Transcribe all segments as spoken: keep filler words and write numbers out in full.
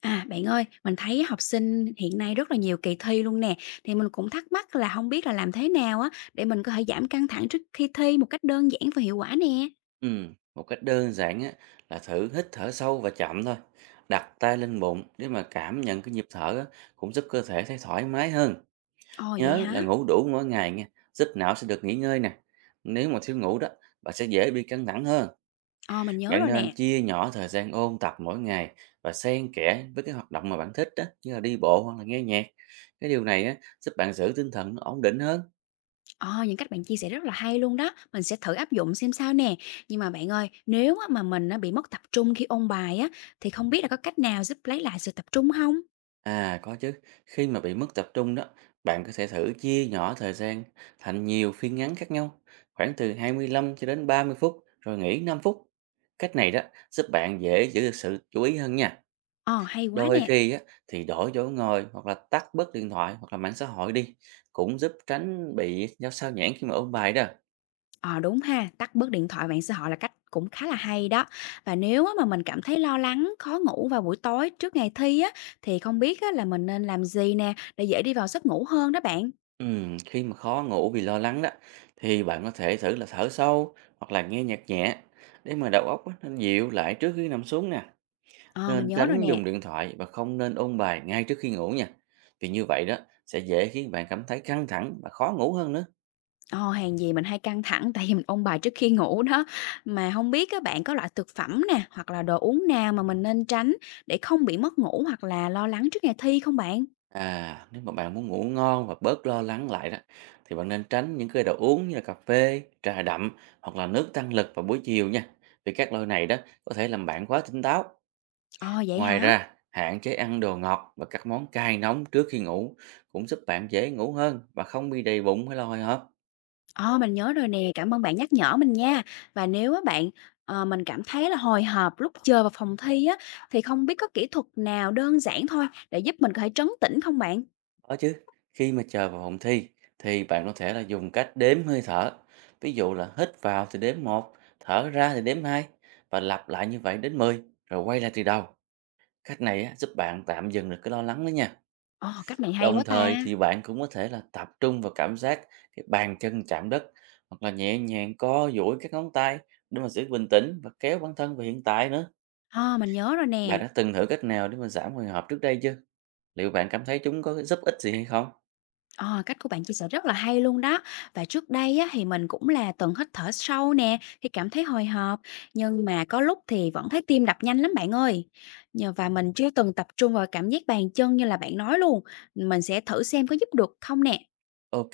À, bạn ơi, mình thấy học sinh hiện nay rất là nhiều kỳ thi luôn nè, thì mình cũng thắc mắc là không biết là làm thế nào á để mình có thể giảm căng thẳng trước khi thi một cách đơn giản và hiệu quả nè? Ừm, một cách đơn giản á, là thử hít thở sâu và chậm thôi. Đặt tay lên bụng để mà cảm nhận cái nhịp thở á, cũng giúp cơ thể thấy thoải mái hơn. Ồ, vậy Nhớ hả? là ngủ đủ mỗi ngày nha, giúp não sẽ được nghỉ ngơi nè. Nếu mà thiếu ngủ đó, bạn sẽ dễ bị căng thẳng hơn. Ờ, mình nhớ Bạn rồi nên nè. chia nhỏ thời gian ôn tập mỗi ngày và xen kẽ với cái hoạt động mà bạn thích đó, như là đi bộ hoặc là nghe nhạc. Cái điều này á, giúp bạn giữ tinh thần nó ổn định hơn. Ờ, những cách bạn chia sẻ rất là hay luôn đó, mình sẽ thử áp dụng xem sao nè. Nhưng mà bạn ơi, nếu á mà mình á bị mất tập trung khi ôn bài á, thì không biết là có cách nào giúp lấy lại sự tập trung không? À, có chứ, khi mà bị mất tập trung đó, bạn có thể thử chia nhỏ thời gian thành nhiều phiên ngắn khác nhau, khoảng từ hai mươi lăm cho đến ba mươi phút rồi nghỉ năm phút. Cách này đó giúp bạn dễ giữ được sự chú ý hơn nha. Ờ, hay quá Đôi nè. khi á, thì đổi chỗ ngồi hoặc là tắt bớt điện thoại hoặc là mạng xã hội đi cũng giúp tránh bị giao sao nhãng khi mà ôn bài đó. Ờ, đúng ha, tắt bớt điện thoại, mạng xã hội là cách cũng khá là hay đó. Và nếu á mà mình cảm thấy lo lắng, khó ngủ vào buổi tối trước ngày thi á, thì không biết á là mình nên làm gì nè để dễ đi vào giấc ngủ hơn đó bạn? Ừm, khi mà khó ngủ vì lo lắng đó, thì bạn có thể thử là thở sâu hoặc là nghe nhạc nhẹ để mà đầu óc á, nó dịu lại trước khi nằm xuống nè. Ờ, mình Nên nhớ rồi tránh dùng nè. điện thoại và không nên ôn bài ngay trước khi ngủ nha. Vì như vậy đó sẽ dễ khiến bạn cảm thấy căng thẳng và khó ngủ hơn nữa. Ờ, hàng gì mình hay căng thẳng tại vì mình ôn bài trước khi ngủ đó. Mà không biết các bạn có loại thực phẩm nè, hoặc là đồ uống nào mà mình nên tránh để không bị mất ngủ hoặc là lo lắng trước ngày thi không bạn? À, nếu mà bạn muốn ngủ ngon và bớt lo lắng lại đó, thì bạn nên tránh những cái đồ uống như là cà phê, trà đậm hoặc là nước tăng lực vào buổi chiều nha. Vì các loại này đó có thể làm bạn quá tỉnh táo. Ờ, vậy Ngoài hả? ra, hạn chế ăn đồ ngọt và các món cay nóng trước khi ngủ cũng giúp bạn dễ ngủ hơn và không bị đầy bụng hay là hồi hộp. Ờ, mình nhớ rồi nè, cảm ơn bạn nhắc nhở mình nha. Và nếu á bạn, ờ, mình cảm thấy là hồi hộp lúc chơi vào phòng thi á, thì không biết có kỹ thuật nào đơn giản thôi để giúp mình có thể trấn tĩnh không bạn? Có chứ, khi mà chờ vào phòng thi, thì bạn có thể là dùng cách đếm hơi thở. Ví dụ là hít vào thì đếm một, thở ra thì đếm hai, và lặp lại như vậy đến mười rồi quay lại từ đầu. Cách này á, giúp bạn tạm dừng được cái lo lắng đó nha. Ờ, cách này hay Đồng quá ta. thời thì bạn cũng có thể là tập trung vào cảm giác cái bàn chân chạm đất, hoặc là nhẹ nhàng co duỗi các ngón tay để mà giữ bình tĩnh và kéo bản thân về hiện tại nữa. Ờ, mình nhớ rồi Bạn nè. đã từng thử cách nào để mà giảm hồi hộp trước đây chưa? Liệu bạn cảm thấy chúng có giúp ích gì hay không? Ờ, cách của bạn chia sẻ rất là hay luôn đó. Và trước đây á, thì mình cũng là từng hít thở sâu nè, khi cảm thấy hồi hộp. Nhưng mà có lúc thì vẫn thấy tim đập nhanh lắm bạn ơi. Nhờ và mình chưa từng tập trung vào cảm giác bàn chân như là bạn nói luôn. Mình sẽ thử xem có giúp được không nè. Ok,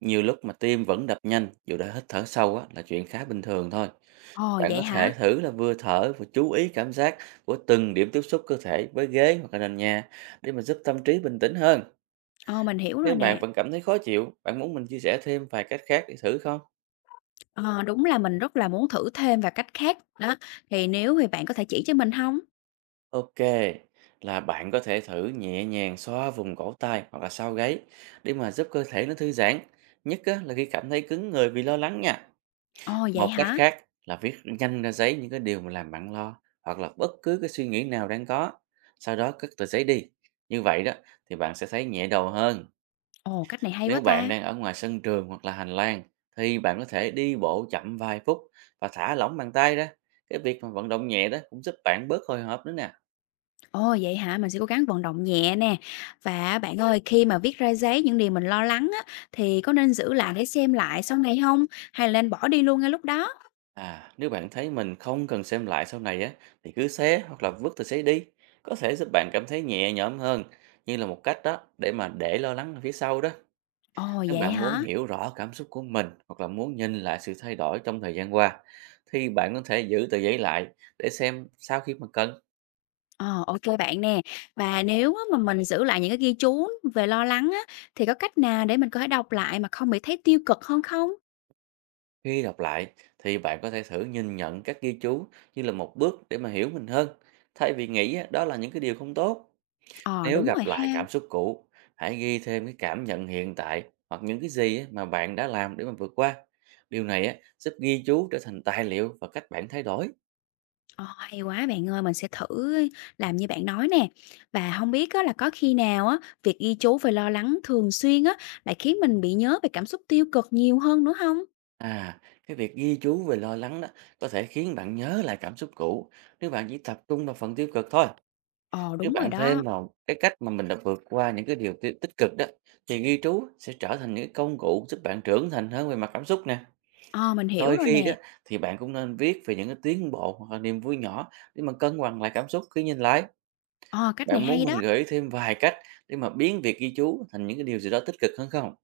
nhiều lúc mà tim vẫn đập nhanh dù đã hít thở sâu á, là chuyện khá bình thường thôi. Ồ, Bạn có vậy thể hả? thử là vừa thở vừa chú ý cảm giác của từng điểm tiếp xúc cơ thể với ghế hoặc là nền nhà, để mà giúp tâm trí bình tĩnh hơn. Ờ, mình hiểu Nếu rồi bạn nè. vẫn cảm thấy khó chịu, bạn muốn mình chia sẻ thêm vài cách khác để thử không? Ờ, đúng là mình rất là muốn thử thêm và cách khác, đó, thì nếu thì bạn có thể chỉ cho mình không? Ok, là bạn có thể thử nhẹ nhàng xoa vùng cổ tay hoặc là sau gáy để mà giúp cơ thể nó thư giãn. Nhất á, là khi cảm thấy cứng người vì lo lắng nha. Ồ, vậy Một cách hả? khác là viết nhanh ra giấy những cái điều mà làm bạn lo, hoặc là bất cứ cái suy nghĩ nào đang có, sau đó cất tờ giấy đi. Như vậy đó thì bạn sẽ thấy nhẹ đầu hơn. Ồ, cách này hay Nếu quá bạn ta! đang ở ngoài sân trường hoặc là hành lang, thì bạn có thể đi bộ chậm vài phút và thả lỏng bàn tay ra. Cái việc mà vận động nhẹ đó cũng giúp bạn bớt hồi hộp nữa nè. Ồ, vậy hả? Mình sẽ cố gắng vận động nhẹ nè. Và bạn ơi, khi mà viết ra giấy những điều mình lo lắng á, thì có nên giữ lại để xem lại sau này không? Hay là nên bỏ đi luôn ngay lúc đó? À, nếu bạn thấy mình không cần xem lại sau này á, thì cứ xé hoặc là vứt tờ giấy đi, có thể giúp bạn cảm thấy nhẹ nhõm hơn, như là một cách đó để mà để lo lắng ở phía sau đó. Ồ, Nếu vậy bạn muốn hả? hiểu rõ cảm xúc của mình, hoặc là muốn nhìn lại sự thay đổi trong thời gian qua, thì bạn có thể giữ tờ giấy lại để xem sau khi mà cần. Ờ, ok bạn nè. Và nếu á mà mình giữ lại những cái ghi chú về lo lắng á, thì có cách nào để mình có thể đọc lại mà không bị thấy tiêu cực hơn không? Khi đọc lại thì bạn có thể thử nhìn nhận các ghi chú như là một bước để mà hiểu mình hơn, thay vì nghĩ á, đó là những cái điều không tốt. Ờ, Nếu đúng rồi gặp lại ha. cảm xúc cũ, hãy ghi thêm cái cảm nhận hiện tại hoặc những cái gì á mà bạn đã làm để mà vượt qua. Điều này á, giúp ghi chú trở thành tài liệu và cách bạn thay đổi. Ờ, hay quá bạn ơi, mình sẽ thử làm như bạn nói nè. Và không biết á là có khi nào á, việc ghi chú về lo lắng thường xuyên á, lại khiến mình bị nhớ về cảm xúc tiêu cực nhiều hơn nữa không? À, cái việc ghi chú về lo lắng đó có thể khiến bạn nhớ lại cảm xúc cũ, nếu bạn chỉ tập trung vào phần tiêu cực thôi. Ờ, Nếu đúng rồi bạn thêm đó. vào cái cách mà mình đã vượt qua những cái điều ti- tích cực đó, thì ghi chú sẽ trở thành những công cụ giúp bạn trưởng thành hơn về mặt cảm xúc nè. Ờ, mình hiểu Đôi rồi khi nè. đó thì bạn cũng nên viết về những cái tiến bộ hoặc là niềm vui nhỏ để mà cân bằng lại cảm xúc khi nhìn lại. Ờ, cách này Bạn muốn hay mình đó. gợi ý thêm vài cách để mà biến việc ghi chú thành những cái điều gì đó tích cực hơn không?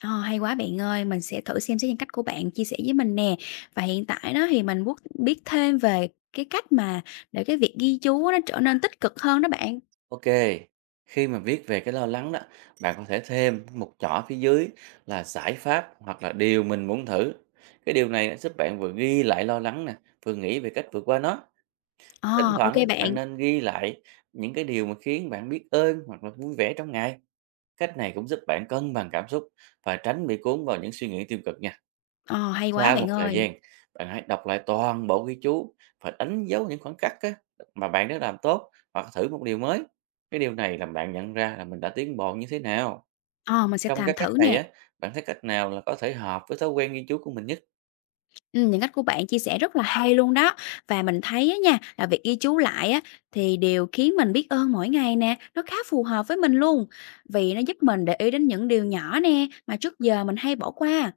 Ờ, hay quá bạn ơi, mình sẽ thử xem xét những cách của bạn chia sẻ với mình nè. Và hiện tại đó thì mình muốn biết thêm về cái cách mà để cái việc ghi chú nó trở nên tích cực hơn đó bạn. Ok, khi mà viết về cái lo lắng đó, bạn có thể thêm một chỏ phía dưới là giải pháp hoặc là điều mình muốn thử. Cái điều này á, giúp bạn vừa ghi lại lo lắng nè, vừa nghĩ về cách vượt qua nó. Thỉnh Ờ, ok thoảng á, bạn. bạn nên ghi lại những cái điều mà khiến bạn biết ơn hoặc là vui vẻ trong ngày. Cách này cũng giúp bạn cân bằng cảm xúc và tránh bị cuốn vào những suy nghĩ tiêu cực nha. Ờ, hay quá Sau bạn một thời ơi. gian, bạn hãy đọc lại toàn bộ ghi chú và đánh dấu những khoảng cách á, mà bạn đã làm tốt hoặc thử một điều mới. Cái điều này làm bạn nhận ra là mình đã tiến bộ như thế nào. Ờ, mình sẽ Trong làm các cách thử này nè. á, bạn thấy cách nào là có thể hợp với thói quen ghi chú của mình nhất? Ừm, những cách của bạn chia sẻ rất là hay luôn đó. Và mình thấy á nha, là việc ghi chú lại á, thì điều khiến mình biết ơn mỗi ngày nè, nó khá phù hợp với mình luôn. Vì nó giúp mình để ý đến những điều nhỏ nè, mà trước giờ mình hay bỏ qua.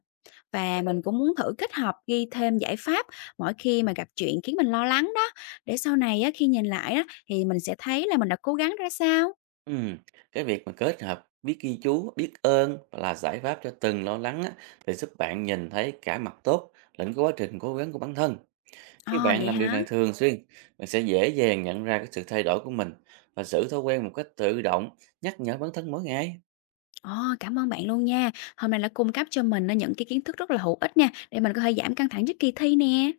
Và mình cũng muốn thử kết hợp ghi thêm giải pháp mỗi khi mà gặp chuyện khiến mình lo lắng đó. Để sau này á, khi nhìn lại á, thì mình sẽ thấy là mình đã cố gắng ra sao. Ừm, Cái việc mà kết hợp biết ghi chú, biết ơn và là giải pháp cho từng lo lắng á, thì giúp bạn nhìn thấy cả mặt tốt lẫn cái quá trình cố gắng của bản thân. Khi Ồ, bạn vậy làm điều hả? này thường xuyên, bạn sẽ dễ dàng nhận ra cái sự thay đổi của mình và giữ thói quen một cách tự động, nhắc nhở bản thân mỗi ngày. Ồ, cảm ơn bạn luôn nha. Hôm nay đã cung cấp cho mình á, những cái kiến thức rất là hữu ích nha, để mình có thể giảm căng thẳng trước kỳ thi nè.